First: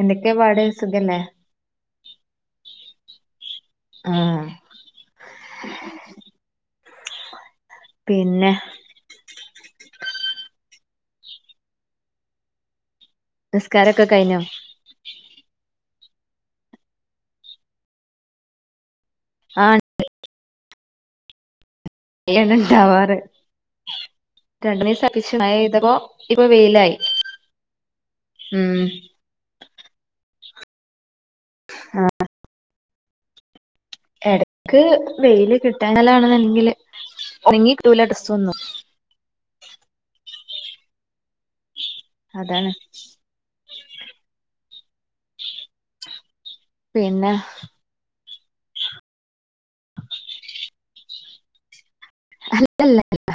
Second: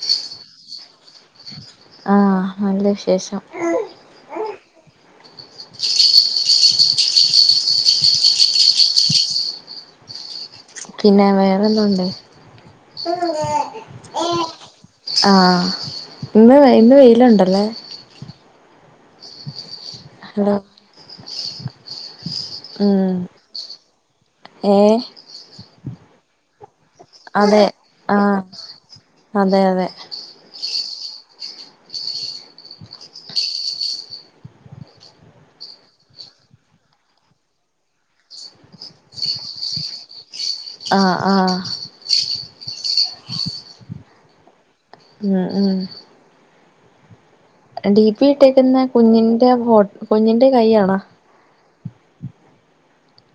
എന്തൊക്കെ പാട് സുഖല്ലേ ആഹ് നല്ല വിശേഷം. ആഹ് പിന്നെ? പിന്നെ വേറെന്തൊണ്ട്? നിസ്കാരൊക്കെ കഴിഞ്ഞോ ആഹ് ഇന്ന് ഇന്ന് വെയിലൊണ്ടല്ലെ? ആഹ് ഹലോ ഉം പെയ്യാണ്‌ണ്ടാവാറ് രണ്ട് ഏഹ് മൂന്നീസം അത്യാവശ്യം മഴ പെയ്തപ്പം ഇപ്പോ വെയിലായി അതെ ആഹ് ഉം അതെയതെ ആഹ് എടക്ക് വെയില് കിട്ടാങ്ങലാണെല്ലെങ്കില് ഉണങ്ങിട്ടൂല ഡ്രെസൊന്നും ആഹ് ആഹ് അതാണ് ഉം ഉം പിന്നെ? ഡി പി ഇട്ടേക്കുന്നെ കുഞ്ഞിന്റെ ഫോ കുഞ്ഞിന്റെ കയ്യാണ? അല്ലല്ലല്ല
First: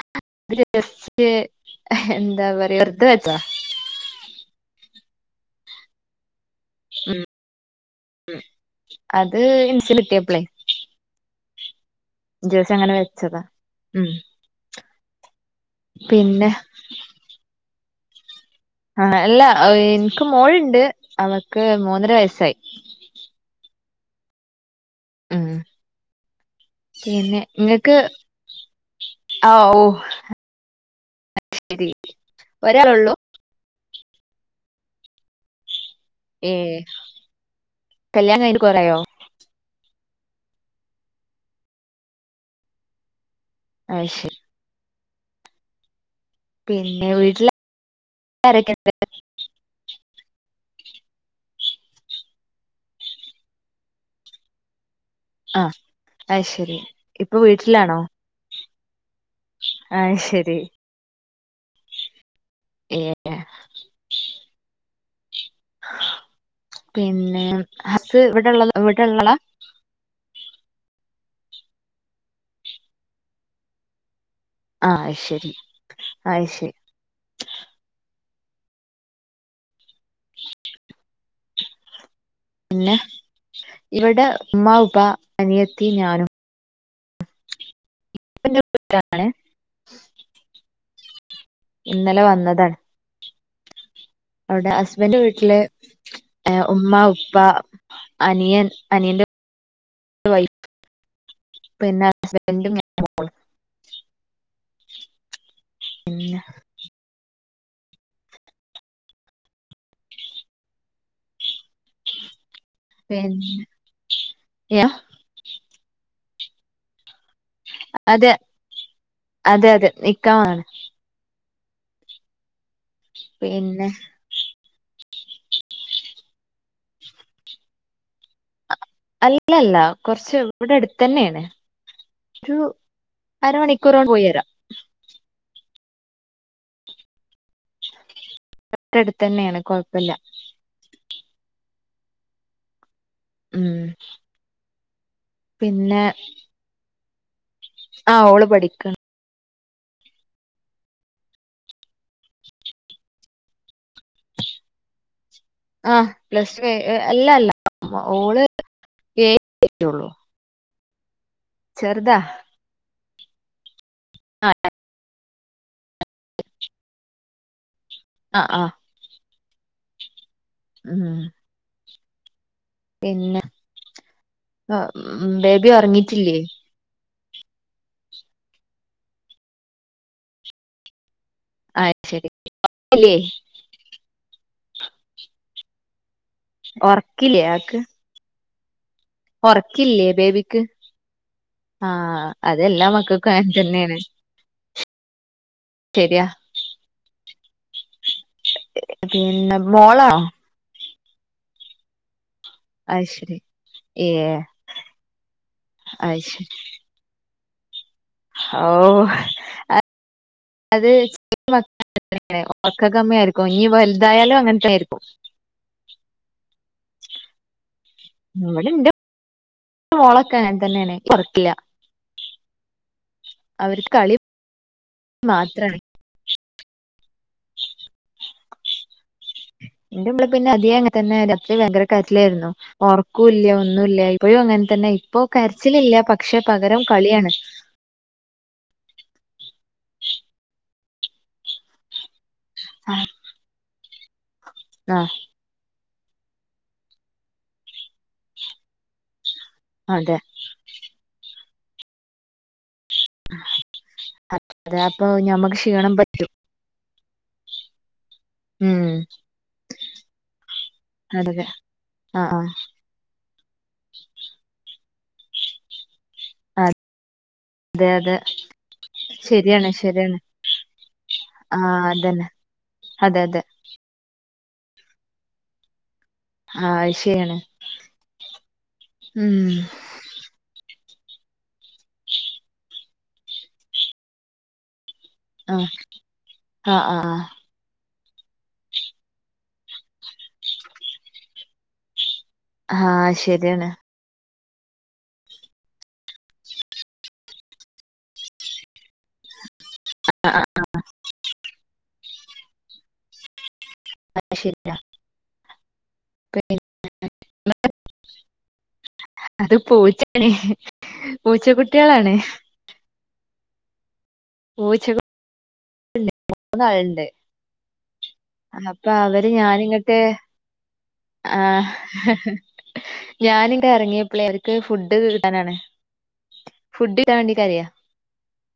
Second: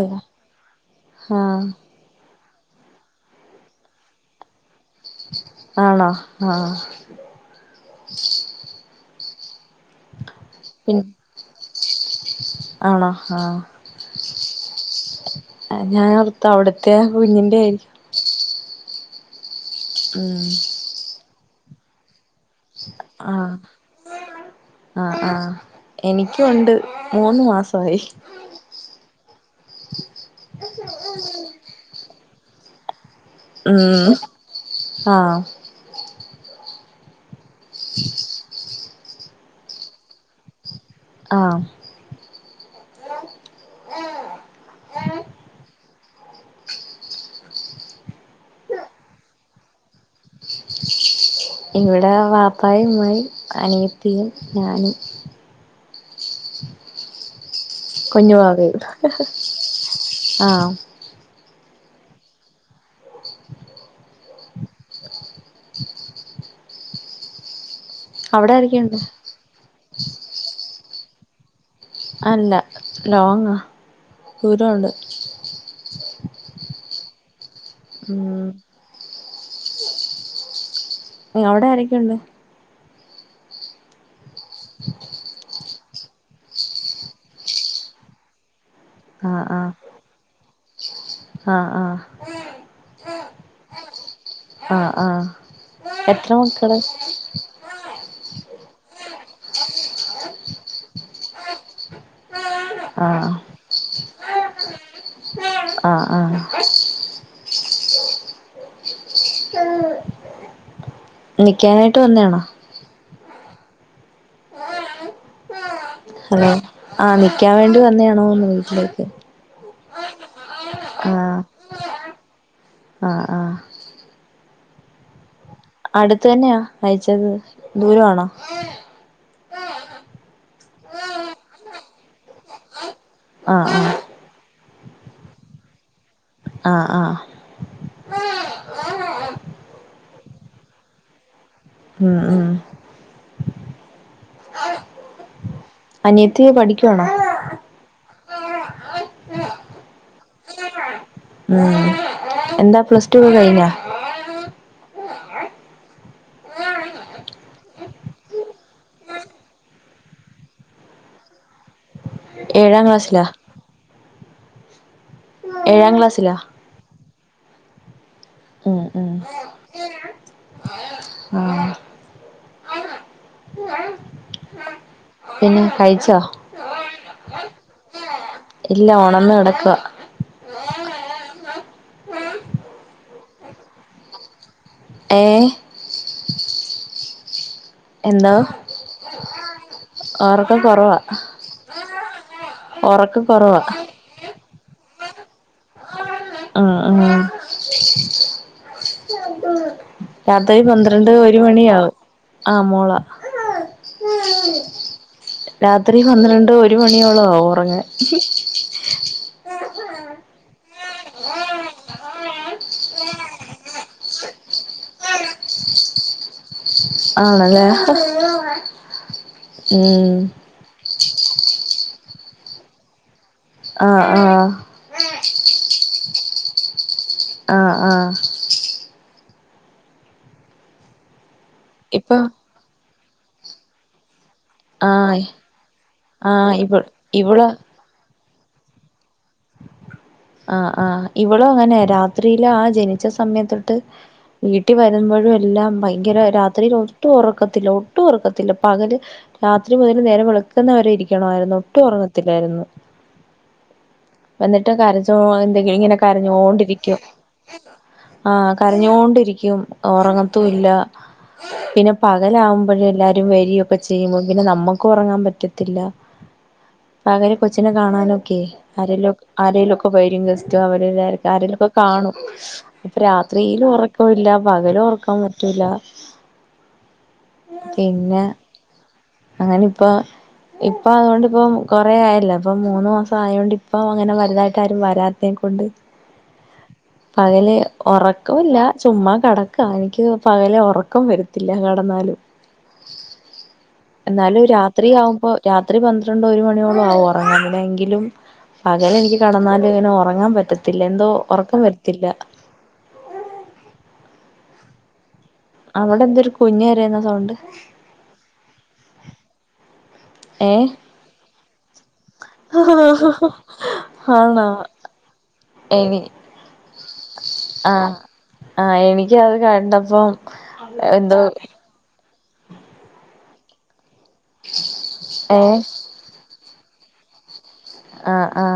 അല്ല അത് ജെസ്റ്റ് ആഹ് എന്താ പറയാ വെറുതെ വെച്ചതാ ആണോ ആഹ് ഉം അത് ഹിന്റല് കിട്ടിയപ്പളെ പിന്നെ ജസ്റ്റ് അങ്ങനെ ആണോ ആ വെച്ചതാ ഉം ഞാനോർത്തേ പിന്നെ അവിടത്തെ കുഞ്ഞിന്റെ ആയി ആ അല്ല എനിക്ക് ഉം മോള്ണ്ട് അവക്ക് മൂന്നര വയസ്സായി ആഹ് ആഹ് ഉം ആഹ് എനിക്കൊണ്ട് മൂന്ന് മാസവായി ആ ഓ ശരി ഒരാലുള്ളൂ ഉം ആഹ് ഏഹ് കല്യാണം കയിഞ്ഞിട്ട് കൊറായ്യോ? ആഹ്. ഐശേ പിന്നെ വീട്ട്ലാരൊക്കെണ്ട്? ഇവിടെ വാപ്പായുമ്മായും അനിയത്തിയും ഞാനും ആഹ് ഐ ശരി ഇപ്പൊ വീട്ടിലാണോ കുഞ്ഞു വാവയും ഐ ശരി ആഹ് ഏഹ് എ പിന്നെ ഹസ്സ് അവിടെ ഇവിടെള്ള ആരൊക്കെയുണ്ട് ഇവിടെള്ളളാ? അല്ല ലോങ്ങാ ആ ദൂരമുണ്ട് ഐശരി ഐശരി ഉം [inaudible] ങ്ങളോടെ ആരൊക്കെണ്ട്? പിന്നെ ഇവിടെ ഉമ്മാ ഉബ അനിയത്തി ഞാനും ൻ്റെ പൊന്നാങ്ങളേം ആഹ് ആഹ് ആഹ് ആഹ് അവിടെ ആഹ് ഹസ്ബന്റ് ആഹ് വീട്ടില് എത്ര മക്കള് ഉമ്മ ഉപ്പ അനിയൻ അനിയന്റെ പിന്നെ ഹസ്ബെൻ്റു ഞാ ആഹ് ആഹ് ആഹ് നിക്കാനായിട്ട് വന്നാണോ? പിന്നെ യാ ആഹ് ആ നിക്കാൻ വേണ്ടി വന്നേണോന്ന് വീട്ടിലേക്ക് അതെയതെ നിക്കാവാണ് ആഹ് ആഹ് ആഹ് പിന്നെ? അടുത്ത തന്നെയാ അയച്ചത് ദൂരാണോ? അല്ല അല്ല കോറച്ച് ഇവാടെ അടുത്ത തന്നേണ് ഒരു ആഹ് ആഹ് അരമണിക്കൂറോണ്ട് പോയി വരാം. ആഹ് ആഹ് തൊട്ടടുത്തെന്നേണ് കൊഴപ്പല്ല ഉം ഉം ഉം പിന്നെ അനിയത്തി പഠിക്കാണോ ആഹ് ഓള് പഠിക്ക ഉം എന്താ പ്ലസ് ടു ഒക്കെ കഴിഞ്ഞോ? [inaudible] ആഹ് പ്ലസ്ടു എ അല്ലല്ല ഓള് ഏഴ് റ്റൊള്ളൂ ചെറുതാ ഏഴാം ക്ലാസ്സിലാ ആഹ് ഏഴാം ക്ലാസ്സിലാ ആഹ് ആഹ് ഉം ഉം ഉം ആഹ് പിന്നെ ഉം പിന്നെ ബേബി കഴിച്ചോ ഒറങ്ങിട്ടില്ലേ ഇല്ല ഒണന്ന് കെടക്കാ അഹ് ശരി ഒറക്ക് ഇല്ലേ ഏഹ് ഒറക്കില്ല ആക്ക് എന്തോ ഒറക്കില്ലേ ഒറക്കം ബേബിക്ക് കൊറവാ ആഹ് അതെല്ലാ ഒറക്കം മക്കക്കും അങ്ങനെ കൊറവാ തന്നേയാണ്. ശരിയാ ആഹ് ആഹ് പിന്നെ മോളാണോ? രാത്രി പന്ത്രണ്ട് ഒരു മണിയാവും ആ മോള അത് ശരി ഏ രാത്രി അത് ശരി പന്ത്രണ്ട് ഒരു മണിയോളാവും ഒറങ്ങാൻ ഓഹ് അ അത് [unintelligible] ഒറക്ക കമ്മി ആയിരിക്കും ഇനി വലുതായാലും അങ്ങനത്തായിരിക്കും. ആണല്ലേ ഇവിടെന്റെ ഉം മോളക്കങ്ങൻ തന്നേണ് ഒറക്കില്ല അവർക്ക് ആഹ് കളി ആഹ് മാത്രാണ് ആഹ് ആഹ് എന്റെ മോള് പിന്നെ അധികം അങ്ങനെ തന്നെ രാത്രി ഭയങ്കര ഇപ്പൊ കരച്ചിലായിരുന്നു ഒറക്കൂല്ല്യാ ഒന്നുല്ല്യാ ഇപ്പഴും അങ്ങനെ തന്നെ ഇപ്പൊ ആഹ് കരച്ചിലില്ല പക്ഷെ ആഹ് ഇവ പകരം കളിയാണ് ഇവള് ആഹ് ആഹ് ഇവളും അങ്ങനെ രാത്രിയില് ആ ജനിച്ച സമയത്തൊട്ട് വീട്ടിൽ ആ വരുമ്പോഴും എല്ലാം ഭയങ്കര രാത്രിയിൽ ഒട്ടും ഉറക്കത്തില്ല ഒട്ടും ഉറക്കത്തില്ല പകല് രാത്രി മുതല് അതെ നേരെ വെളുക്കുന്നവരെ ഇരിക്കണമായിരുന്നു ഒട്ടും ഒറങ്ങത്തില്ലായിരുന്നു എന്നിട്ട് അതെ അപ്പൊ കരച്ചോ ഞമ്മക്ക് എന്തെങ്കിലും ക്ഷീണം ഇങ്ങനെ പറ്റും കരഞ്ഞോണ്ടിരിക്കും ആഹ് ഉം കരഞ്ഞോണ്ടിരിക്കും ഒറങ്ങത്തുല്ലാ അതെ പിന്നെ ആ ആ പകലാകുമ്പോഴ്‌ എല്ലാരും വരിയൊക്കെ ചെയ്യുമ്പോ പിന്നെ നമ്മുക്ക് ഒറങ്ങാൻ പറ്റ ത്തില്ല ആ, പകല് കൊച്ചിനെ അതെ അതെ കാണാനൊക്കെ ആരെലും ശരിയാണ് ആരെലൊക്കെ ശരിയാണ് വരും ഗസ്റ്റോ അവരെല്ലാർക്കും ആ ആരെലുമൊക്കെ കാണും അതന്നെ ഇപ്പ അതെ അതെ രാത്രിലും ഒറക്കവില്ല പകലും ഒറക്കാൻ പറ്റുല്ല- ആ ശരിയാണ് പിന്നെ ഉം അങ്ങനിപ്പോ ഇപ്പൊ അതുകൊണ്ടിപ്പം കൊറേ ആയല്ലോ ഇപ്പ മൂന്ന് മാസം ആയതോണ്ട് ഇപ്പ അങ്ങനെ വലുതായിട്ട് ആരും വരാ ആ തെകൊണ്ട് ആ ആ പകല് ഒറക്കവില്ല ചുമ്മാ കിടക്കാ എനിക്ക് പകല് ഒറക്കം വരത്തില്ല കിടന്നാലും ഹാ ശെരിയാണ്- എന്നാലും രാത്രിയാവുമ്പോൾ രാത്രി പന്ത്രണ്ട് ഒരു മണിയോളം ആവും ഒറങ്ങങ്ങണെങ്കിലും പകല് എനിക്ക് കിടന്നാലും ഇങ്ങനെ ഒറങ്ങാൻ പറ്റത്തില്ല എന്തോ ഒറക്കം വരത്തില്ല. അയ്ശെരി- അവിടെ എന്ത ഒരു കുഞ്ഞു കരയുന്ന സൗണ്ട്? അത് പൂച്ചയാണെ ആഹ് ആഹ് പൂച്ച കുട്ടികളാണ്- ഹൊ ആഹ് ആഹ് ആണോ? പൂച്ചകൾ എനി മൂന്നാളുണ്ട് ആ ആ അപ്പൊ അവര് എനിക്കത് ഞാനിങ്ങട്ട് കണ്ടപ്പം എന്തോ? ആഹ് ആഹ് ആഹ് ഞാനിങ്ങട്ട് ഇറങ്ങിയപ്പളെ അവർക്ക് ഫുഡ് ഏ കിട്ടാനാണ് ഫുഡ് കിട്ടാൻ വേണ്ടി കരയാ ആ ആ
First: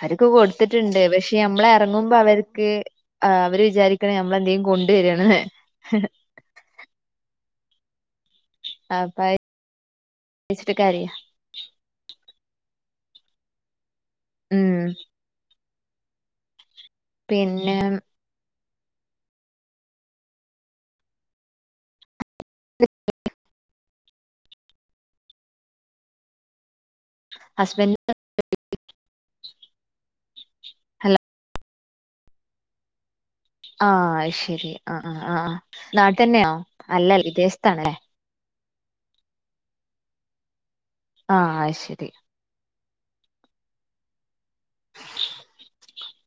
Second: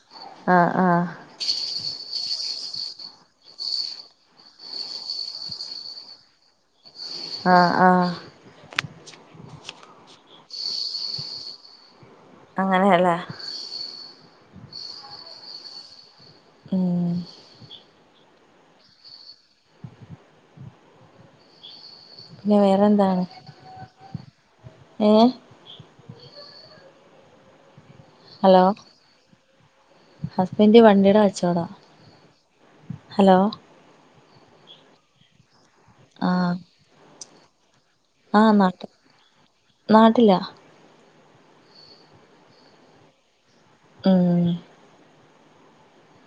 അവര്ക്ക് ആ കൊടുത്തിട്ടുണ്ട് പക്ഷെ ആ പക്ഷെ ഞമ്മള് ഇറങ്ങുമ്പോ അവര്ക്ക് അവര് വിചാരിക്കണ ഞമ്മളെന്തെലും കൊണ്ടുവരാണെന്ന്- ആഹ് ആഹ് ആപ്പ ച്ചിട്ട് കരയാ- അങ്ങനെയല്ലേ- ഉം. ഉം. പിന്നെ? പിന്നെ വേറെന്താണ്? ഏഹ് - ഹസ്ബൻഡിന് ഹലോ- ഹസ്ബന്റ് വണ്ടിയുടെ കച്ചവട ഹലോ- ആഹ് അത് ശെരി ആഹ് ആഹ് നാട്ട് തന്നെയോ ആഹ് അല്ല വിദേശത്താണ് അല്ലേ? ആഹ് നാ നാട്ടിലാ- ആഹ് അയ്ശെരി- ഉം.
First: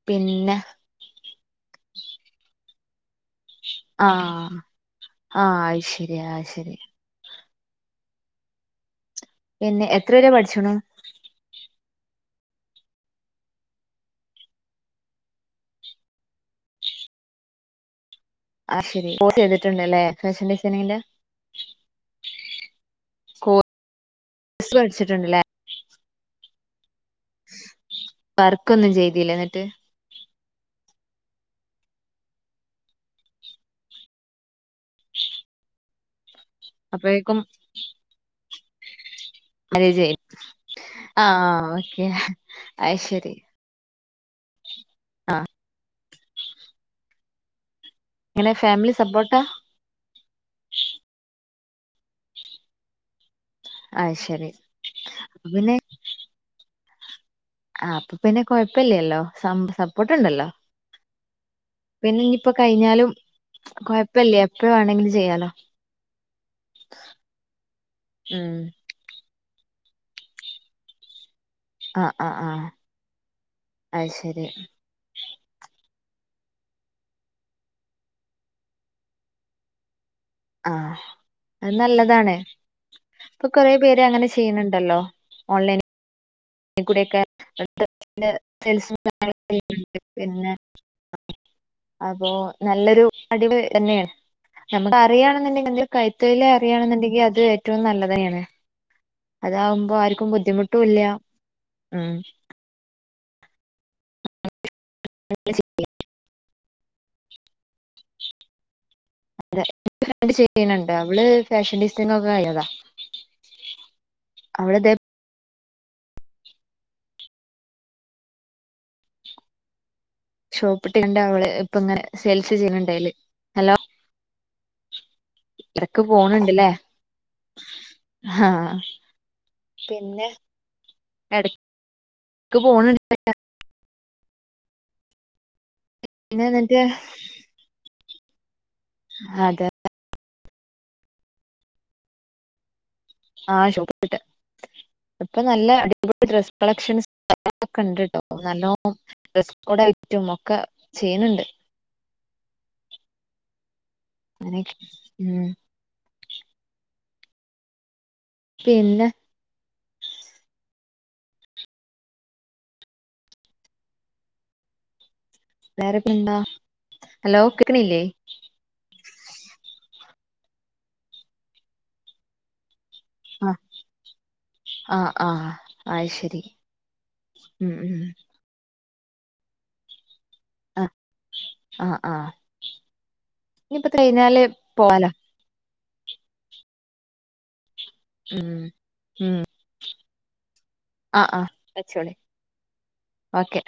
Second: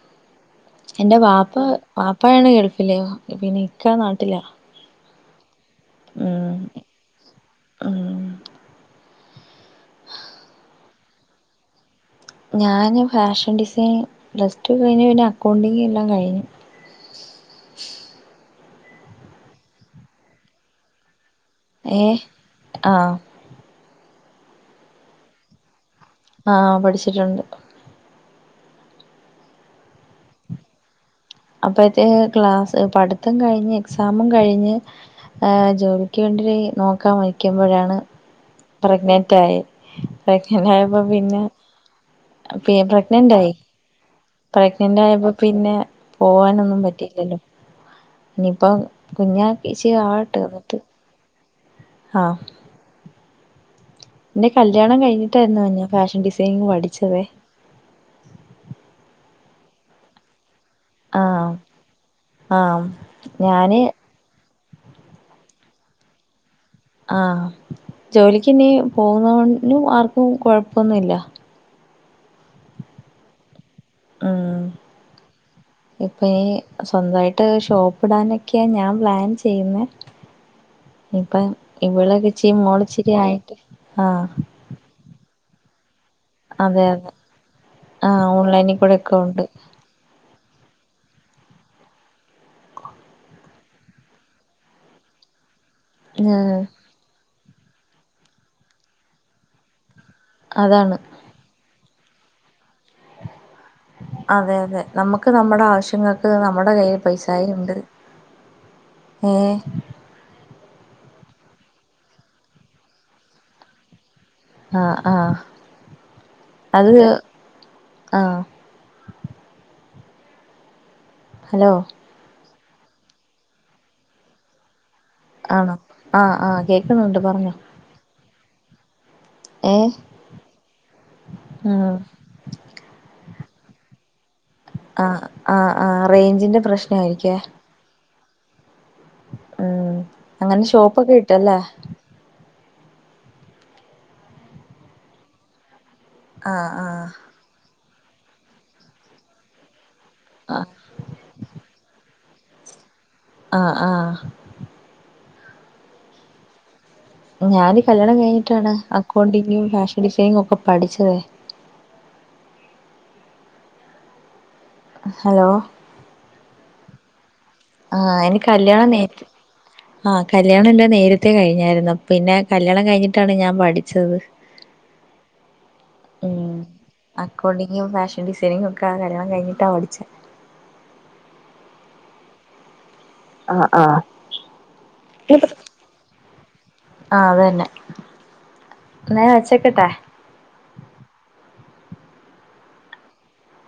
പിന്ന- എന്റെ വാപ്പ വാപ്പയാണ് ഗൾഫില്- പിന്നെ ഇക്ക നാട്ടില ആഹ് ആഹ് അയ് ശെരിയാ അയ് ശെരി- ആഹ്- പിന്നെ എത്ര വരെ പഠിച്ചുണു? ഞാന് ഫാഷൻ ഡിസൈൻ പ്ലസ് ടു കഴിഞ്ഞ് പിന്നെ അക്കൗണ്ടിങ് എല്ലാം കഴിഞ്ഞു. ആഹ് ശെരി കോഴ്സ് ചെയ്തിട്ടുണ്ടല്ലേ ഫാഷൻ ഡിസൈനിങ്ങിന്റെ? ഏഹ് ആഹ് - കോസ് പഠിച്ചിട്ടുണ്ടല്ലേ? ആഹ് പഠിച്ചിട്ടുണ്ട്. വർക്ക ഒന്നും ചെയ്തില്ല എന്നിട്ട്? അപ്പഴത്തെ ക്ലാസ് പഠിത്തം കഴിഞ്ഞ് എക്സാമും കഴിഞ്ഞ് ജോലി ക്ക് വണ്ടി നോക്കാൻ അപ്പോഴേക്കും മഴിക്കുമ്പോഴാണ് - പ്രഗ്നെന്റ് ആയി മാരേജ് ആയി പ്രഗ്നന്റ് ആയപ്പോ ആ പിന്നെ ഓക്കെ പി അത് ശരി പ്രഗ്നന്റ് ആയി പ്രഗ്നെറ് ആയപ്പോ ആ പിന്നെ പോവാന ഒന്നും പറ്റിയില്ലല്ലോ- ഇങ്ങനെ ഇനിയിപ്പ ഫാമിലി സപ്പോർട്ടാ കുഞ്ഞച്ചി ആവട്ടെ എന്നിട്ട് ആഹ് അത് എന്റെ ശരി കല്യാണം അപ്പൊ കഴിഞ്ഞിട്ടായിരുന്നു പിന്നെ ഞാ ഫാഷൻ ഡിസൈനിങ്ങ് പഠിച്ചതേ- ആഹ് അപ്പൊ പിന്നെ കൊഴപ്പില്ലല്ലോ സപ്പോർട്ട്ണ്ടല്ലോ- ആഹ് പിന്നെ ഇനിയിപ്പോ ആഹ് കഴിഞ്ഞാലും ഞാന് കൊഴപ്പില്ലേ എപ്പഴ വേണെങ്കിലും ചെയ്യാലോ? ആഹ് ജോലിക്ക് ഉം ഇനി പോകുന്ന കൊണ്ടും ആർക്കും കുഴപ്പമൊന്നുമില്ല ആഹ് ആഹ് ആഹ് അശരി ഉം ഇപ്പൊ ഈ സ്വന്തായിട്ട് ഷോപ്പ് ഇടാനൊക്കെയാ ഞാൻ പ്ലാൻ ചെയ്യുന്നേ ആഹ് ഇപ്പം അത് ഇവളൊക്കെ നല്ലതാണ് ഇച്ചിരി മോള് ഇച്ചിരി ഇപ്പൊ ആയിട്ട് കൊറ പേര് ആഹ് അങ്ങനെ ചെയ്യണണ്ടല്ലോ ഓൺലൈൻ അതെ ഓൺലൈനിൽ കൂടെ അതെ ഒക്കെ [inaudible] ആഹ് ഓൺലൈനിൽ കൂടെ ഒക്കെ ഉണ്ട് പിന്നെ അപ്പൊ നല്ലൊരു അടിവ് തന്നെയാണ് നമുക്ക് അറിയണെന്നുണ്ടെങ്കിൽ കൈത്തൊഴില ഉം അറിയണെന്നുണ്ടെങ്കിൽ അത് ഏറ്റവും നല്ലതെയാണ് അതാകുമ്പോ ആർക്കും അതാണ് ബുദ്ധിമുട്ടുംല്ല ഉം അതെ അതെ നമുക്ക് നമ്മുടെ ആവശ്യങ്ങൾക്ക് നമ്മുടെ കയ്യിൽ പൈസായ ഉണ്ട് ഏ ചെയ്യണണ്ട് അവള് ഫാഷൻ ഡിസൈന ഒക്കെ ആയതാ ആഹ് ആഹ് അത് ആഹ് ഷോപ്പ് ഇട്ടിണ്ട് അവള് ഹലോ ഇപ്പ ഇങ്ങനെ സെൽസ് ചെയ്യുന്നുണ്ടായില് ഹലോ ആണോ ഇടക്ക് ആഹ് പോണ് ആഹ് ണ്ട്ല്ലേ കേക്കുന്നുണ്ട് പറഞ്ഞോ ആഹ് ഏഹ് പിന്നെ എട ഉം ക്ക് [inaudible] ആഹ് ആ ആ പിന്നെ റേഞ്ചിന്റെ എന്നിട്ട് പ്രശ്ന ആയിരിക്കേ അതെ ഉം അങ്ങനെ ഷോപ്പൊക്കെ ഇട്ടല്ലേ ആഹ് ഷോപ്പ്ട്ട് ഇപ്പൊ നല്ല അടിപൊള ഡ്രസ് ആഹ് ആഹ് കളക്ഷൻസ് ക്കെണ്ട്ട്ടോ നല്ലോ ഡ്രസ്സ് കോഡ് ആയിട്ട് നമ്മക്ക് ആഹ് ചെയ്യുന്നുണ്ട് ആഹ് ആഹ് [unintelligible] ഉം ഞാൻ കല്യാണം കഴിഞ്ഞിട്ടാണ് പിന്നെ അക്കൗണ്ടിങ്ങും ഫാഷൻ ഡിസൈനിങ്ങും ഒക്കെ പഠിച്ചത് ഹലോ വേറെ പെന്താ ആഹ് എനി കല്ല്യാണം നെയ്റ്റ് ആഹ് കല്യാണം ഇന്ന് നേരത്തെ കഴിഞ്ഞായിരുന്നു പിന്നെ കല്യാണം കഴിഞ്ഞിട്ട് ണ് ആ ഞാൻ പഠിച്ചത് ആഹ് ആഹ് അയ് ശരി ഉം ഉം അക്കൗഡിംഗും ഉം ഫാഷൻ ഡിസൈ ങ്ങും ഒക്കെ കല്യാണം കഴഞ്ഞിട്ടാണ് പഠിച്ചത് ആഹ് ആഹ് ആഹ് ആഹ് ഇനിപ്പ കഴിഞ്ഞാല് പോവാലോ ആഹ് അത് അതന്നെ ഉം എന്നാല് വെച്ചക്കട്ടെ ആഹ് ആഹ് വച്ചോളി ഓക്കെ